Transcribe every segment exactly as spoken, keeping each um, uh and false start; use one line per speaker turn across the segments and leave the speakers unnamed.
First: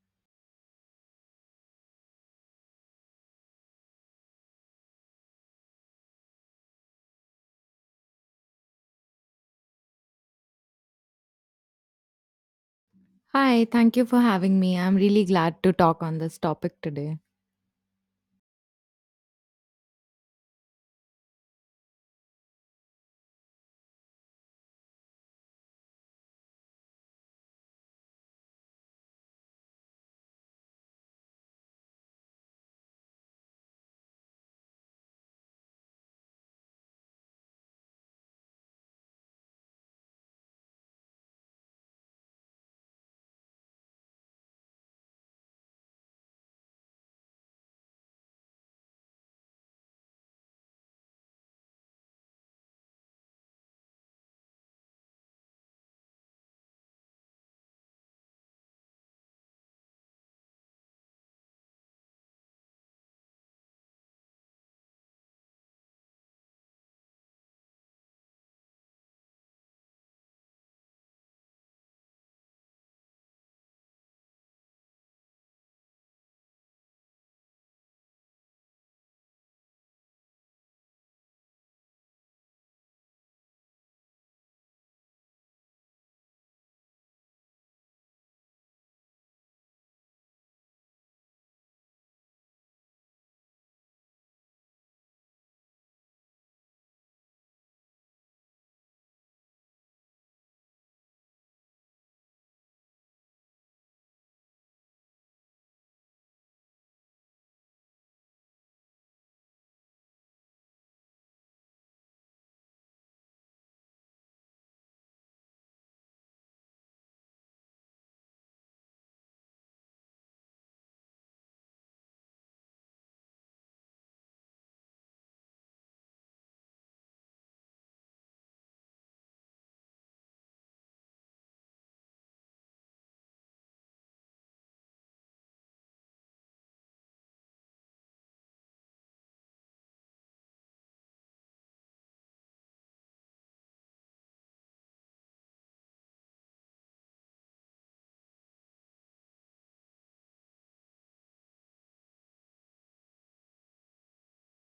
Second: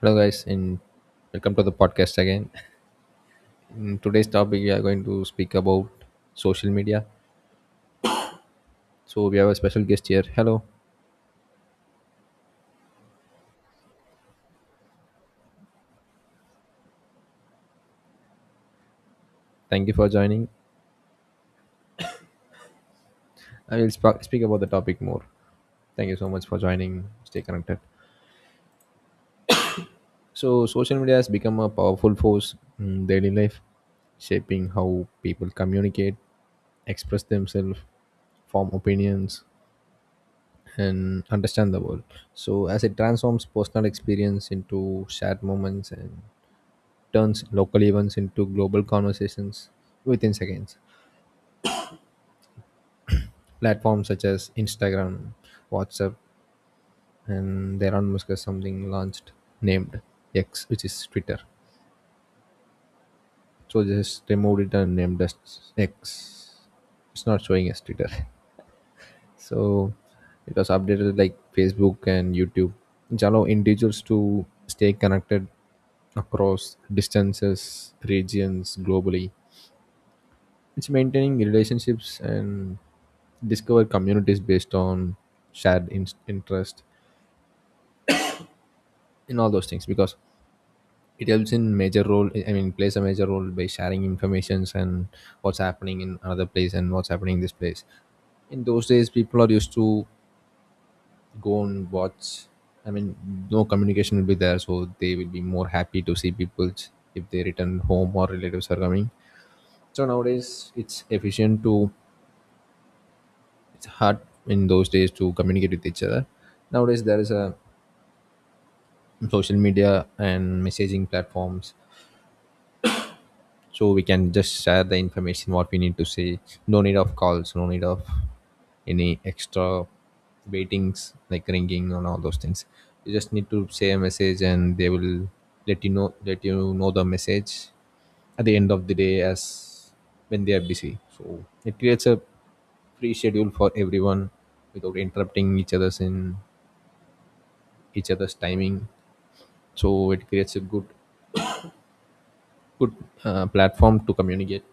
Hello, guys, and welcome to the podcast again. In today's topic, we are going to speak about social media. So we have a special guest here. Hello,
Hi, thank you for having me. I'm really glad to talk on this topic today.
thank you for joining. I will sp- speak about the topic more. Thank you so much for joining. Stay connected. So, social media has become a powerful force in daily life, shaping how people communicate, express themselves, form opinions, and understand the world. So as it transforms personal experience into shared moments and turns local events into global conversations within seconds. Platforms such as Instagram, WhatsApp, and there Elon Musk has something launched named X, which is Twitter. So just removed it and named as X. It's not showing as Twitter. So it was updated like Facebook and YouTube, which allow individuals to stay connected across distances, regions globally. It's maintaining relationships and discover communities based on shared in- interest in all those things, because it helps in major role, i mean plays a major role by sharing informations and what's happening in another place and what's happening in this place. In those days people are used to go and watch, i mean no communication will be there, so they will be more happy to see people if they return home or relatives are coming. So nowadays it's efficient to, it's hard in those days to communicate with each other. Nowadays there is a social media and messaging platforms, so we can just share the information what we need to say. No need of calls, no need of any extra waitings like ringing and all those things. You just need to say a message and they will let you know let you know the message at the end of the day as when they are busy. So it creates a free schedule for everyone without interrupting each other's in each other's timing. So it creates a good good uh, platform to communicate,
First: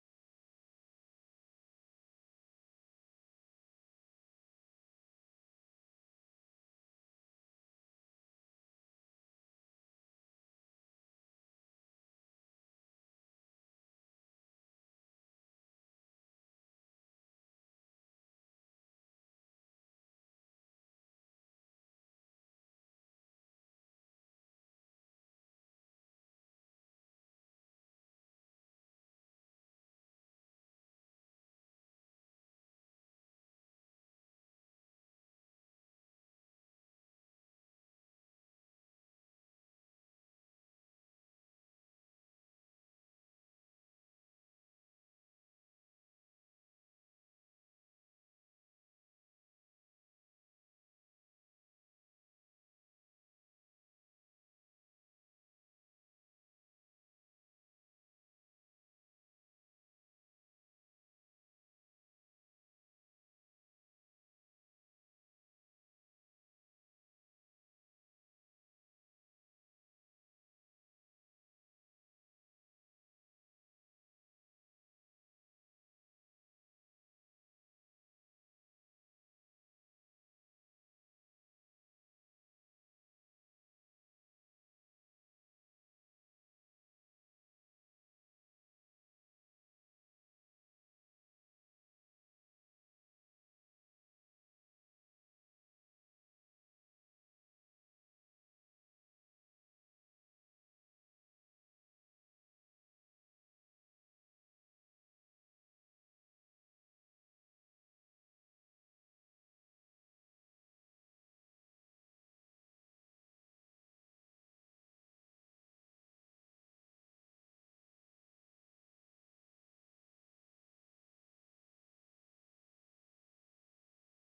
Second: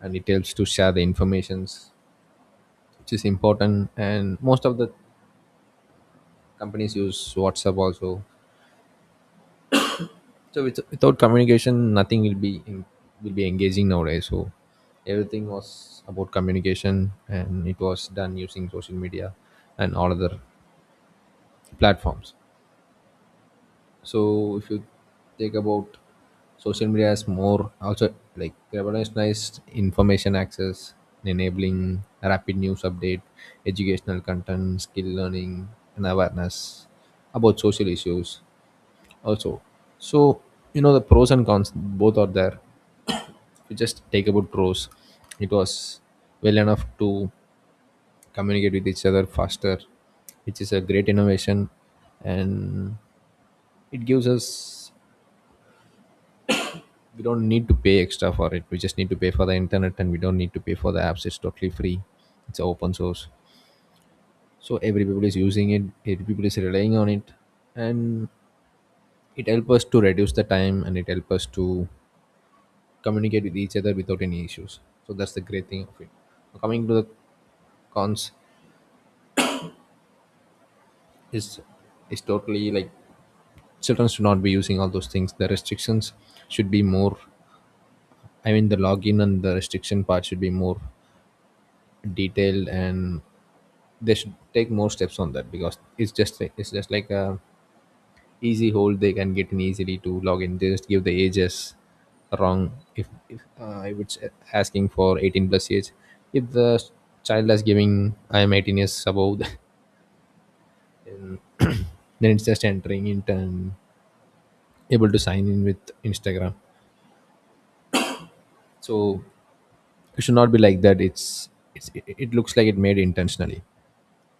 and it helps to share the informations which is important. And most of the companies use WhatsApp also. So with, without communication nothing will be in, will be engaging nowadays. So everything was about communication, and it was done using social media and all other platforms. So if you take about social media, has more also like revolutionized information access, enabling rapid news update, educational content, skill learning, and awareness about social issues also. So you know the pros and cons both are there. If you just take about pros, it was well enough to communicate with each other faster, which is a great innovation. And it gives us, we don't need to pay extra for it, we just need to pay for the internet, and we don't need to pay for the apps, it's totally free, it's open source. So every people is using it, every people is relying on it. And it helps us to reduce the time, and it helps us to communicate with each other without any issues. So that's the great thing of it. Coming to the cons, is is totally like, children should not be using all those things. The restrictions should be more, i mean the login and the restriction part should be more detailed, and they should take more steps on that, because it's just it's just like a easy hold, they can get in easily to log in. They just give the ages wrong. If, if uh, I would say asking for eighteen plus age, if the child is giving I am eighteen years above. Then, then it's just entering in and able to sign in with Instagram. So it should not be like that. It's, it's it, it looks like it made intentionally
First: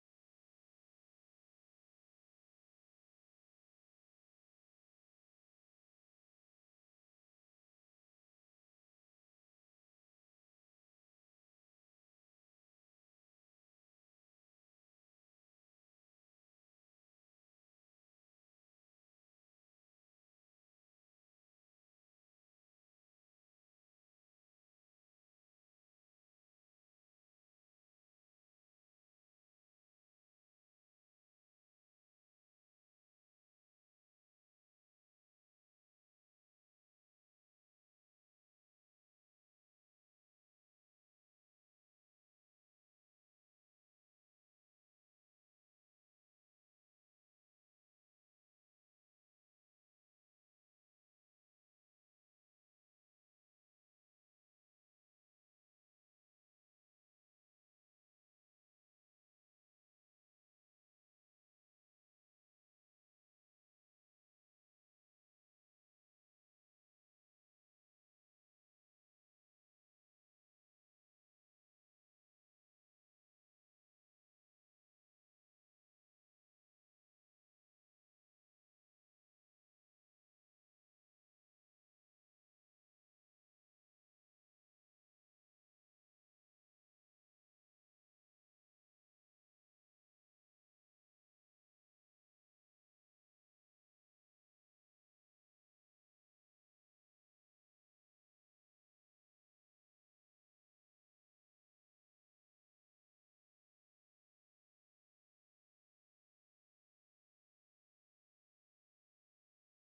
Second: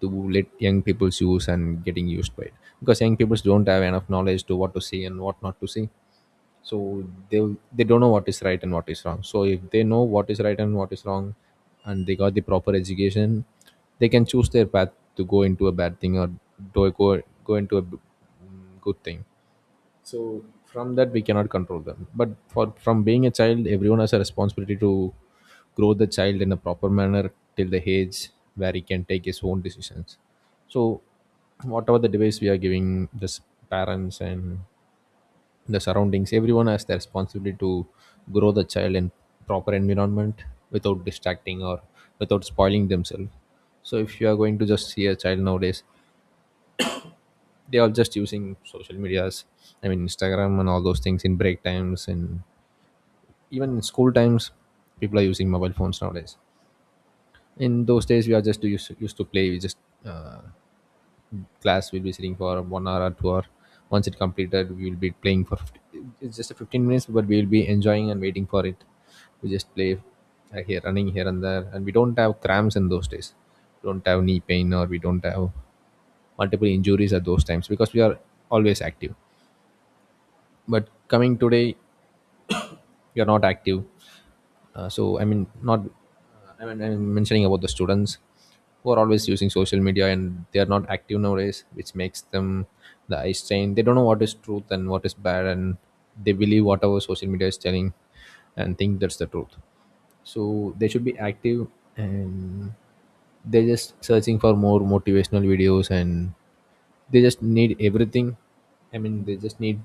to let young people use and getting used by it, because young people don't have enough knowledge to what to see and what not to see. So they they don't know what is right and what is wrong. So if they know what is right and what is wrong, and they got the proper education, they can choose their path to go into a bad thing, or do go go into a b- good thing. So from that we cannot control them. But for from being a child, everyone has a responsibility to grow the child in a proper manner till the age where he can take his own decisions. So whatever the device we are giving, the s- parents and the surroundings, everyone has the responsibility to grow the child in proper environment, without distracting or without spoiling themselves. So if you are going to just see a child nowadays, they are just using social medias, i mean Instagram and all those things in break times, and even in school times people are using mobile phones nowadays. In those days we are just used, used to play. We just uh, class will be sitting for one hour or two hour, once it completed we will be playing for fifty, it's just a fifteen minutes, but we will be enjoying and waiting for it. We just play, uh, here running here and there, and we don't have cramps in those days. We don't have knee pain, or we don't have multiple injuries at those times, because we are always active. But coming today, you're not active. Uh, so I mean not I mean, I'm mentioning about the students who are always using social media and they are not active nowadays, which makes them the eye strain. They don't know what is truth and what is bad, and they believe whatever social media is telling and think that's the truth. So they should be active. And they're just searching for more motivational videos, and they just need everything. I mean they just need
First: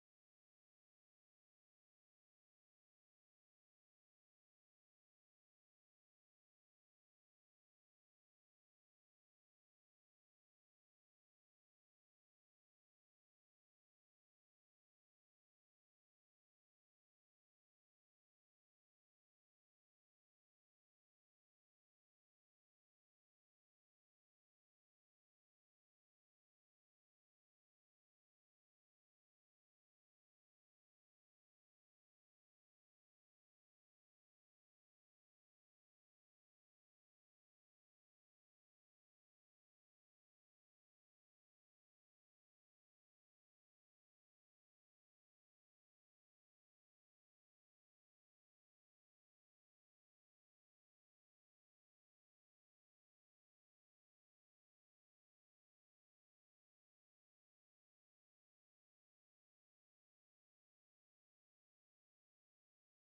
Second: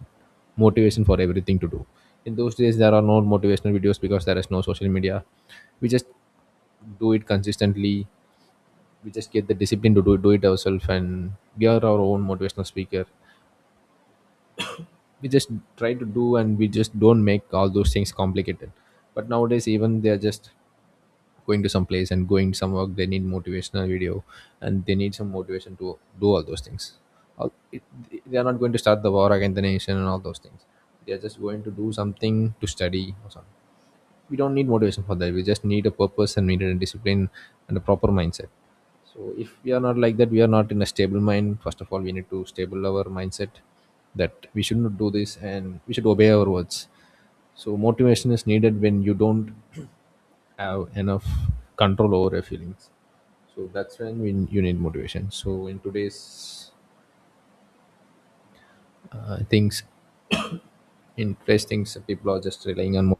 motivation for everything to do. In those days there are no motivational videos, because there is no social media. We just do it consistently. We just get the discipline to do, it, do it ourselves, and we are our own motivational speaker. We just try to do, and we just don't make all those things complicated. But nowadays, even they're just going to some place and going some work, they need motivational video, and they need some motivation to do all those things. All- it- they are not going to start the war against the nation and all those things. They are just going to do something to study or something. We don't need motivation for that. We just need a purpose, and we need a discipline and a proper mindset. So if we are not like that, we are not in a stable mind. First of all we need to stable our mindset, that we should not do this and we should obey our words. So motivation is needed when you don't have enough control over your feelings. So that's when we, you need motivation. So in today's uh, things, interesting, so people are just relying on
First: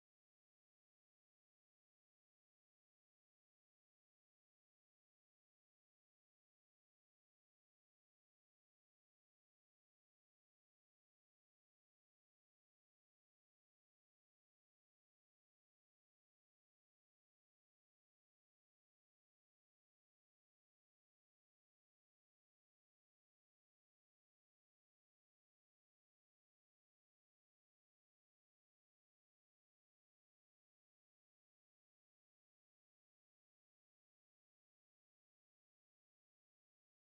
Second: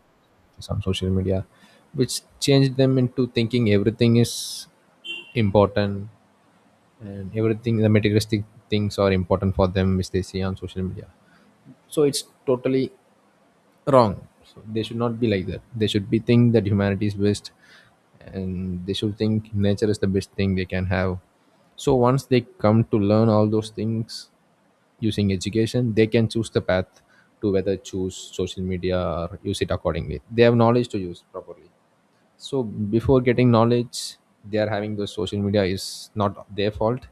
some social media, which changed them into thinking everything is important, and everything the materialistic things are important for them, which they see on social media. So it's totally wrong. So they should not be like that. They should be think that humanity is best, and they should think nature is the best thing they can have. So once they come to learn all those things using education, they can choose the path to whether choose social media or use it accordingly. They have knowledge to use properly. So before getting knowledge, they are having those social media is not their fault.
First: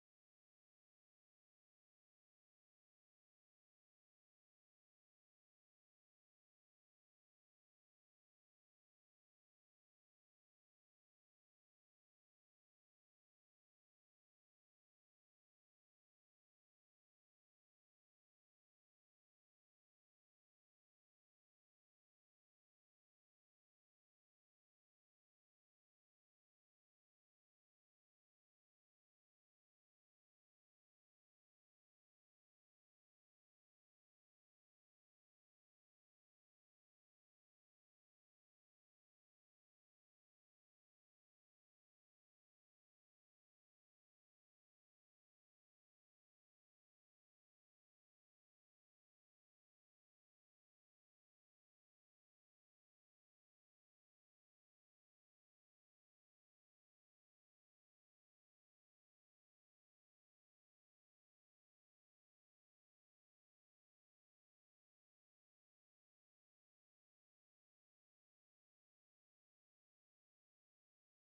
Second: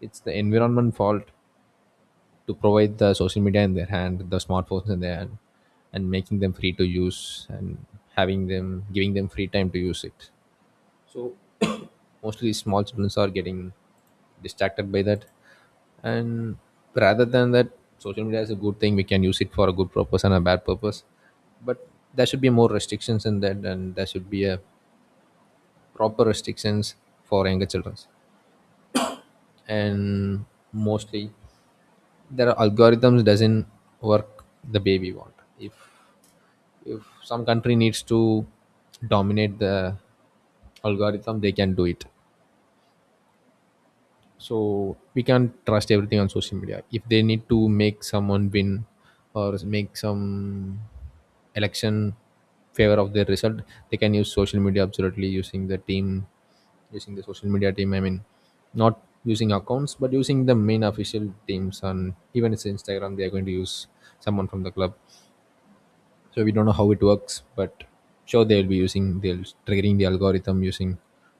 It's the environment fault to provide the social media in their hand, the smartphones in their hand, and making them free to use, and having them giving them free time to use it. So mostly small children are getting distracted by that, and rather than that, social media is a good thing. We can use it for a good purpose and a bad purpose, but there should be more restrictions in that, and there should be a proper restrictions for younger children. And mostly there are algorithms doesn't work the way we want. If if some country needs to dominate the algorithm, they can do it. So we can't trust everything on social media. If they need to make someone win, or make some election favor of their result, they can use social media absolutely using the team, using the social media team, i mean not using accounts but using the main official teams, and even it's Instagram, they are going to use someone from the club. So we don't know how it works, but sure they'll be using they'll triggering the algorithm using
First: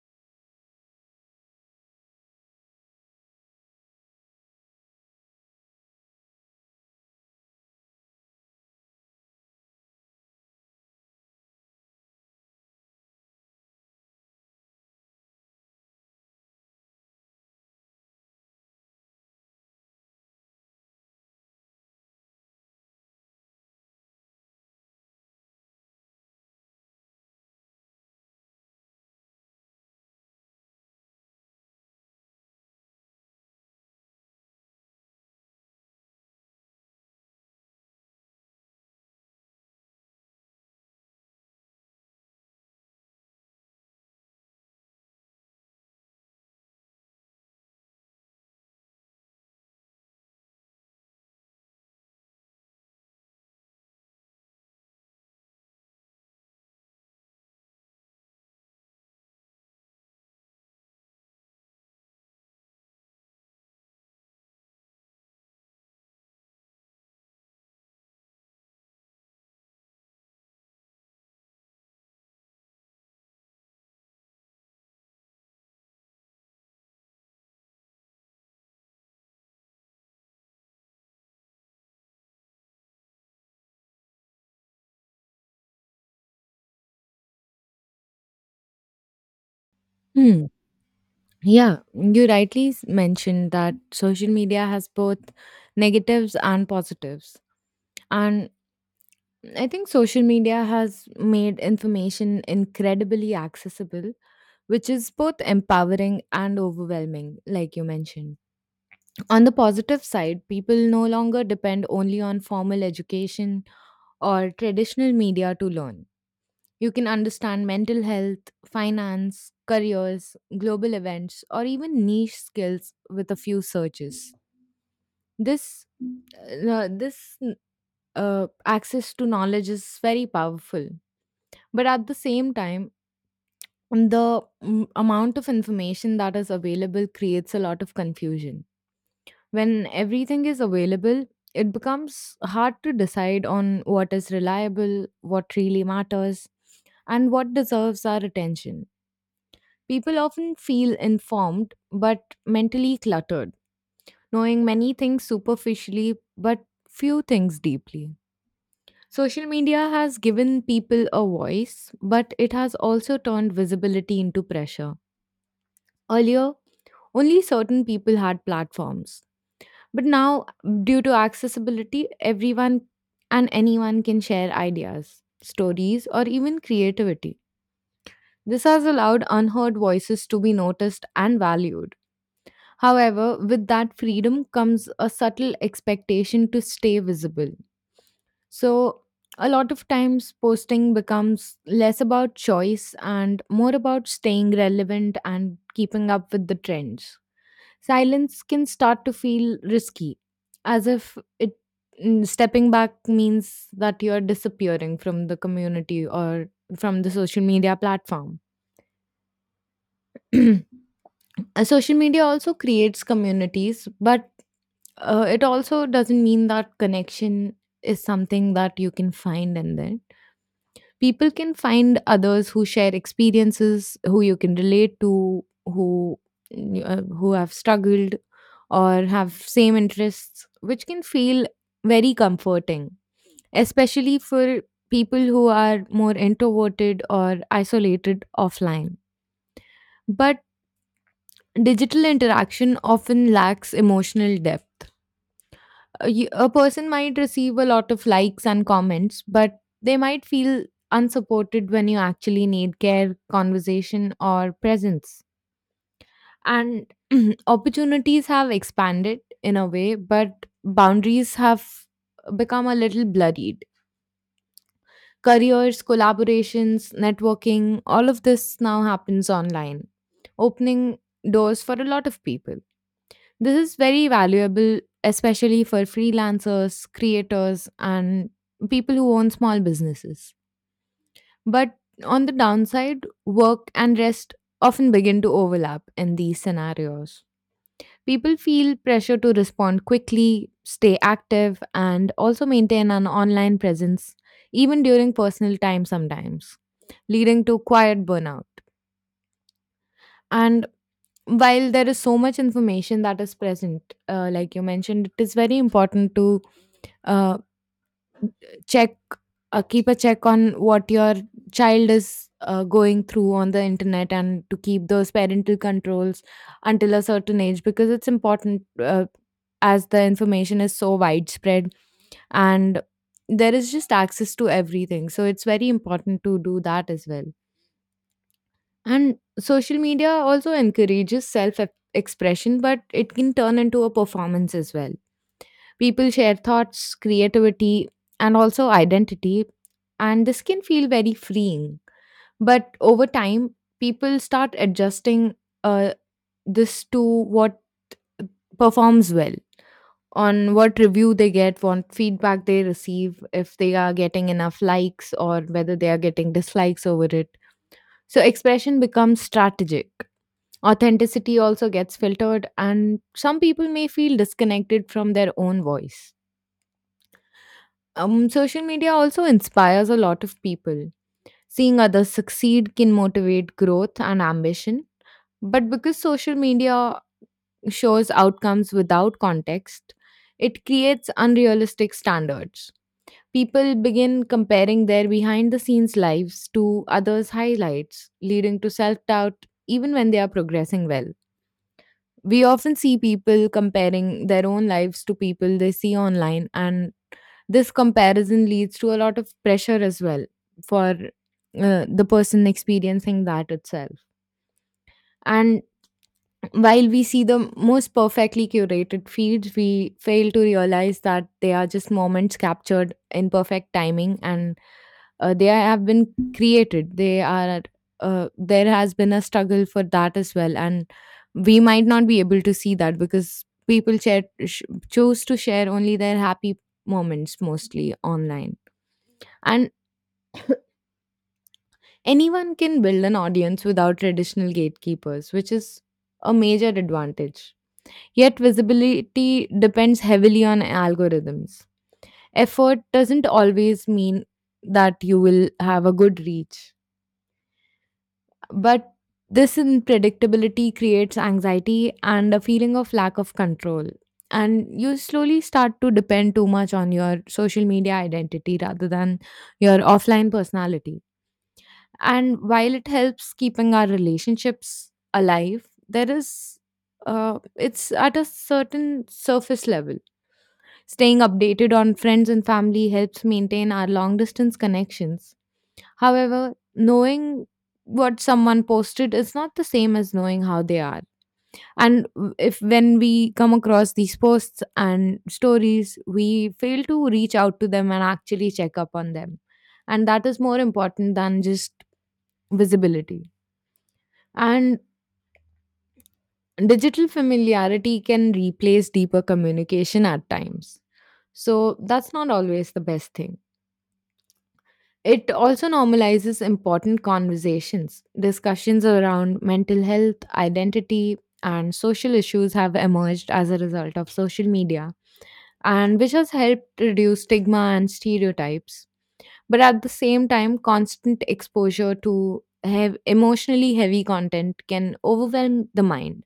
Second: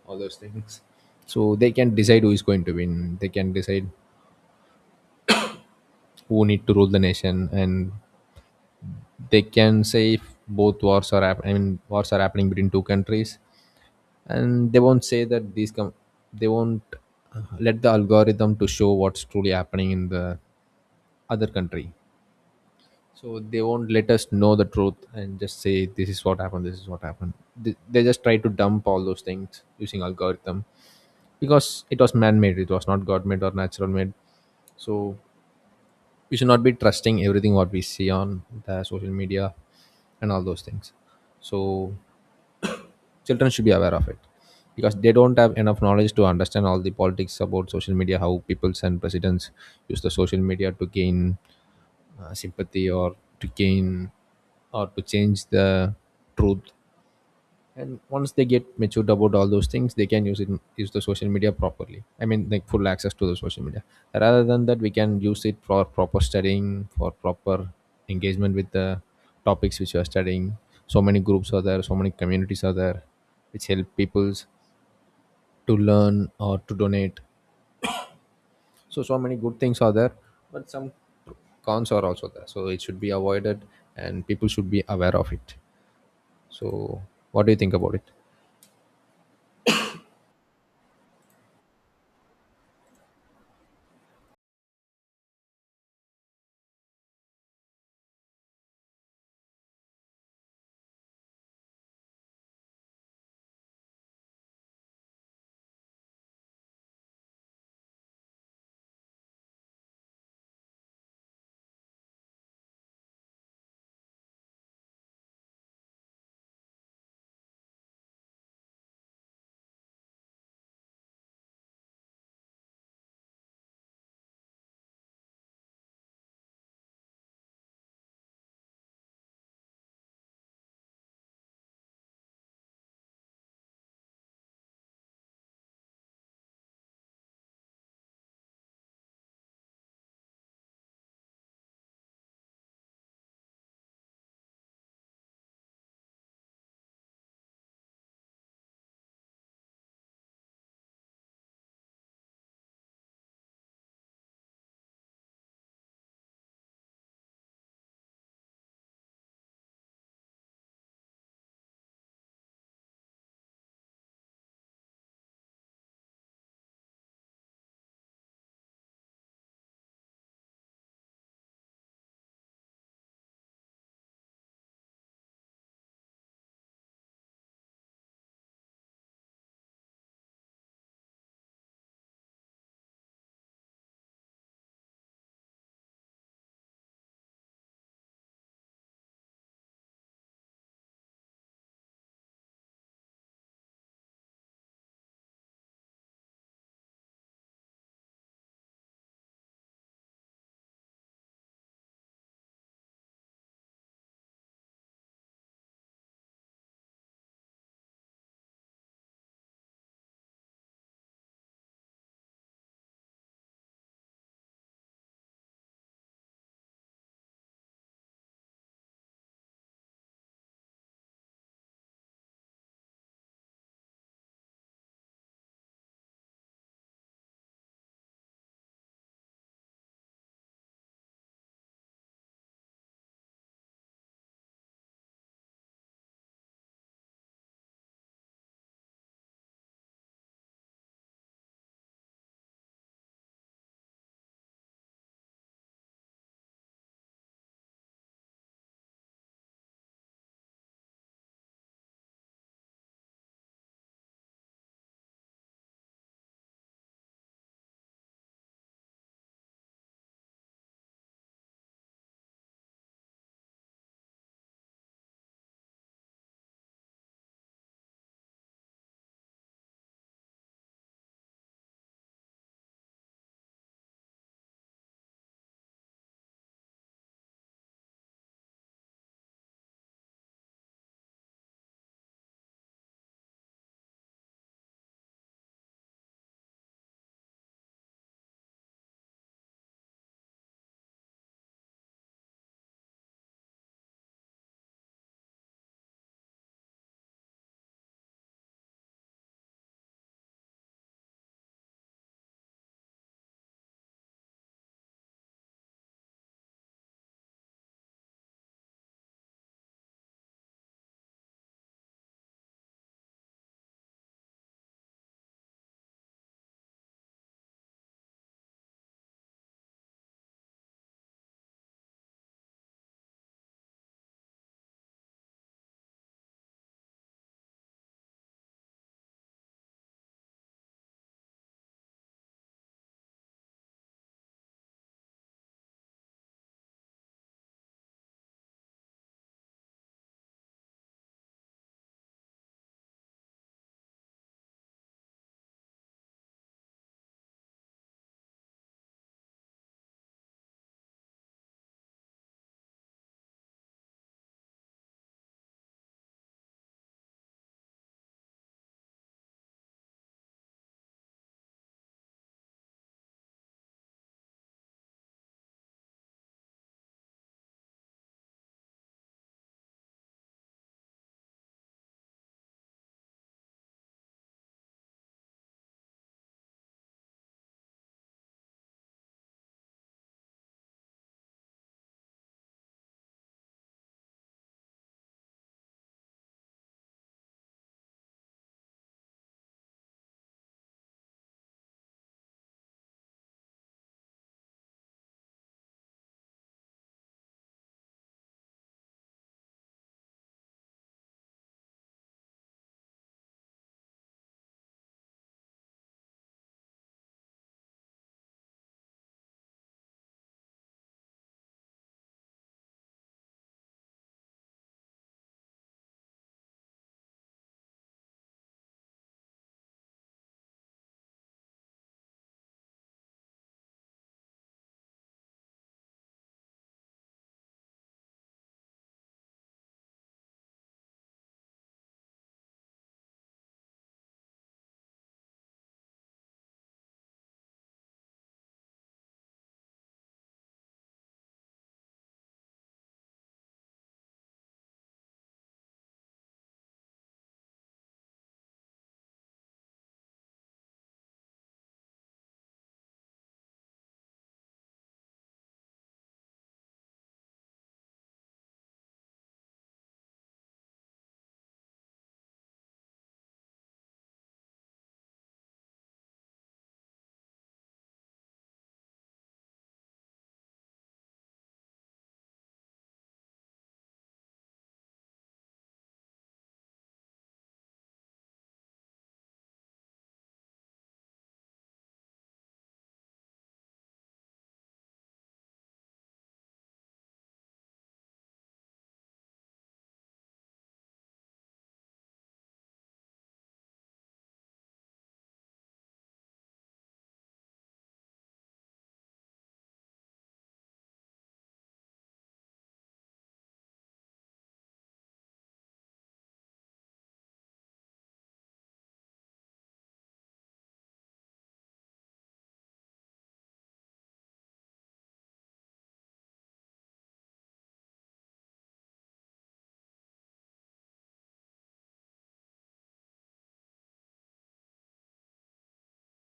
all those things. So they can decide who is going to win. They can decide who need to rule the nation. And they can say if both wars are hap- I mean wars are happening between two countries, and they won't say that these com- they won't uh, let the algorithm to show what's truly happening in the other country. So they won't let us know the truth, and just say this is what happened this is what happened. They, they just try to dump all those things using algorithm, because it was man-made, it was not god-made or natural-made. So we should not be trusting everything what we see on the social media and all those things. So children should be aware of it, because they don't have enough knowledge to understand all the politics about social media, how peoples and presidents use the social media to gain uh, sympathy, or to gain, or to change the truth. And once they get matured about all those things, they can use it, use the social media properly, i mean like full access to the social media. Rather than that, we can use it for proper studying, for proper engagement with the topics which you are studying. So many groups are there, so many communities are there, which help peoples to learn or to donate. So so many good things are there, but some cons are also there, so it should be avoided, and people should be aware of it. So what do you think about it?
Hmm. Yeah, you rightly s- mentioned that social media has both negatives and positives. And I think social media has made information incredibly accessible, which is both empowering and overwhelming, like you mentioned. On the positive side, people no longer depend only on formal education or traditional media to learn. You can understand mental health, finance, careers, global events, or even niche skills with a few searches. This uh, uh, this uh, access to knowledge is very powerful, but at the same time, the mm, amount of information that is available creates a lot of confusion. When everything is available, it becomes hard to decide on what is reliable, what really matters, and what deserves our attention. People often feel informed but mentally cluttered, knowing many things superficially but few things deeply. Social media has given people a voice, but it has also turned visibility into pressure. Earlier, only certain people had platforms, but now, due to accessibility, everyone and anyone can share ideas, stories, or even creativity. This has allowed unheard voices to be noticed and valued. However, with that freedom comes a subtle expectation to stay visible. So, a lot of times posting becomes less about choice and more about staying relevant and keeping up with the trends. Silence can start to feel risky, as if it mm, stepping back means that you're disappearing from the community or from the social media platform. Uh, social media also creates communities, but uh, it also doesn't mean that connection is something that you can find in there. People can find others who share experiences, who you can relate to, who mm, uh, who have struggled or have same interests, which can feel very comforting, especially for people who are more introverted or isolated offline. But digital interaction often lacks emotional depth. A, y- a person might receive a lot of likes and comments, but they might feel unsupported when you actually need care, conversation, or presence. And opportunities have expanded in a way, but boundaries have become a little bloodied. Careers, collaborations, networking, all of this now happens online, opening doors for a lot of people. This is very valuable, especially for freelancers, creators, and people who own small businesses. But on the downside, work and rest often begin to overlap in these scenarios. People feel pressure to respond quickly, stay active, and also maintain an online presence, even during personal time sometimes, leading to quiet burnout. And while there is so much information that is present, uh, like you mentioned, it is very important to uh, check, uh, keep a check on what your child is uh, going through on the internet and to keep those parental controls until a certain age because it's important, uh, as the information is so widespread and there is just access to everything. So it's very important to do that as well. And social media also encourages self expression, but it can turn into a performance as well. People share thoughts, creativity, and also identity, and this can feel very freeing. But over time, people start adjusting uh, this to what performs well, on what review they get, what feedback they receive, if they are getting enough likes, or whether they are getting dislikes over it. So, expression becomes strategic. Authenticity also gets filtered, and some people may feel disconnected from their own voice. Um, social media also inspires a lot of people. Seeing others succeed can motivate growth and ambition. But because social media shows outcomes without context, it creates unrealistic standards. People begin comparing their behind the scenes lives to others' highlights, leading to self doubt even when they are progressing well. We often see people comparing their own lives to people they see online, and this comparison leads to a lot of pressure as well for uh, the person experiencing that itself. And while we see the most perfectly curated feeds, we fail to realize that they are just moments captured in perfect timing, and uh, they have been created. They are, uh, there has been a struggle for that as well. And we might not be able to see that because people share, sh- choose to share only their happy moments mostly online. And anyone can build an audience without traditional gatekeepers, which is a major advantage. Yet visibility depends heavily on algorithms. Effort doesn't always mean that you will have a good reach, but this unpredictability creates anxiety and a feeling of lack of control. And you slowly start to depend too much on your social media identity rather than your offline personality. And while it helps keeping our relationships alive, there is, uh, it's at a certain surface level. Staying updated on friends and family helps maintain our long distance connections. However, knowing what someone posted is not the same as knowing how they are. And w- if when we come across these posts and stories, we fail to reach out to them and actually check up on them. And that is more important than just visibility. And digital familiarity can replace deeper communication at times. So that's not always the best thing. It also normalizes important conversations. Discussions around mental health, identity, and social issues have emerged as a result of social media, and which has helped reduce stigma and stereotypes. But at the same time, constant exposure to hev- emotionally heavy content can overwhelm the mind,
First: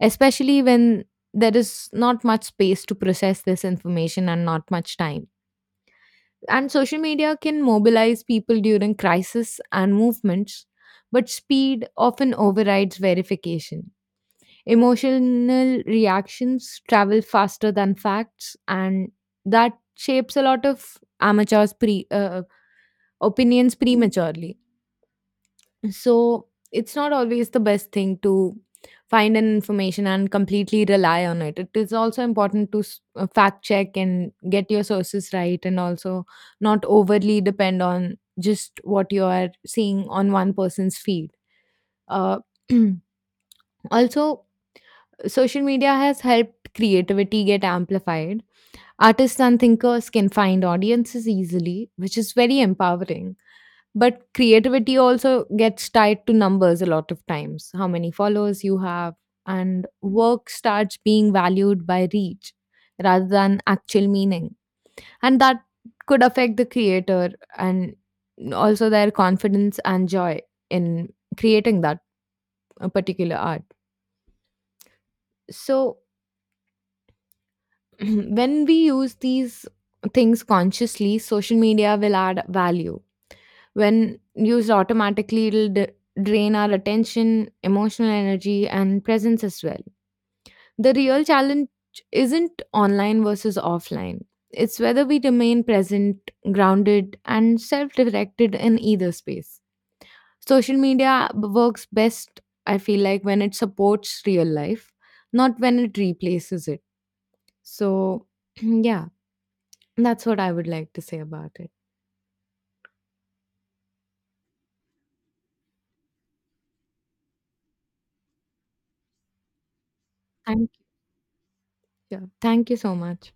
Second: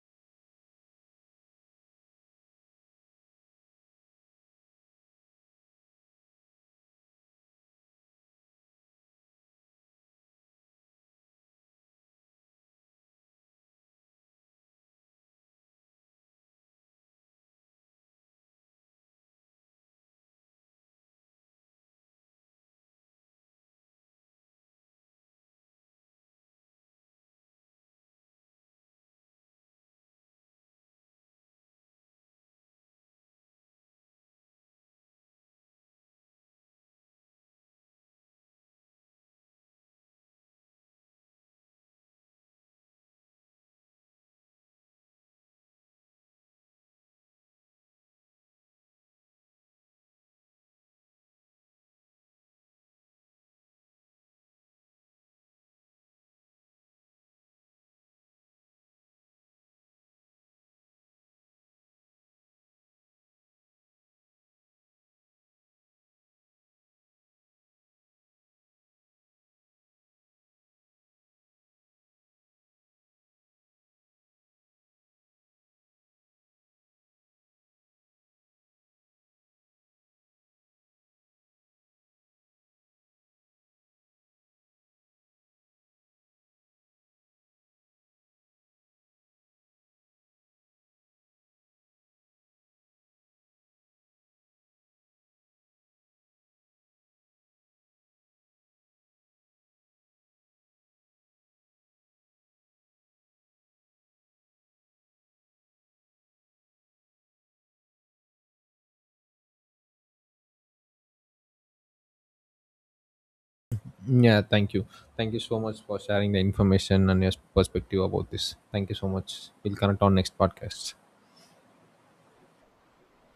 especially when there is not much space to process this information and not much time. And social media can mobilize people during crisis and movements, but speed often overrides verification. Emotional reactions travel faster than facts, and that shapes a lot of amateurs' pre, uh, opinions prematurely. So it's not always the best thing to find an information and completely rely on it. It is also important to s- uh, fact check and get your sources right, and also not overly depend on just what you are seeing on one person's feed. Uh, also, social media has helped creativity get amplified. Artists and thinkers can find audiences easily, which is very empowering, but creativity also gets tied to numbers a lot of times, how many followers you have, and work starts being valued by reach rather than actual meaning. And that could affect the creator and also their confidence and joy in creating that uh, particular art. So, when we use these things consciously, social media will add value. When used automatically, it'll d- drain our attention, emotional energy, and presence as well. The real challenge isn't online versus offline, it's whether we remain present, grounded, and self directed in either space. Social media b- works best, I feel like, when it supports real life, not when it replaces it. So, yeah, that's what I would like to say about it.
Yeah, thank you. Thank you so much for sharing the information and your perspective about this. Thank you so much. We'll connect on next
Thank you.
podcast.
Yeah, thank you so much.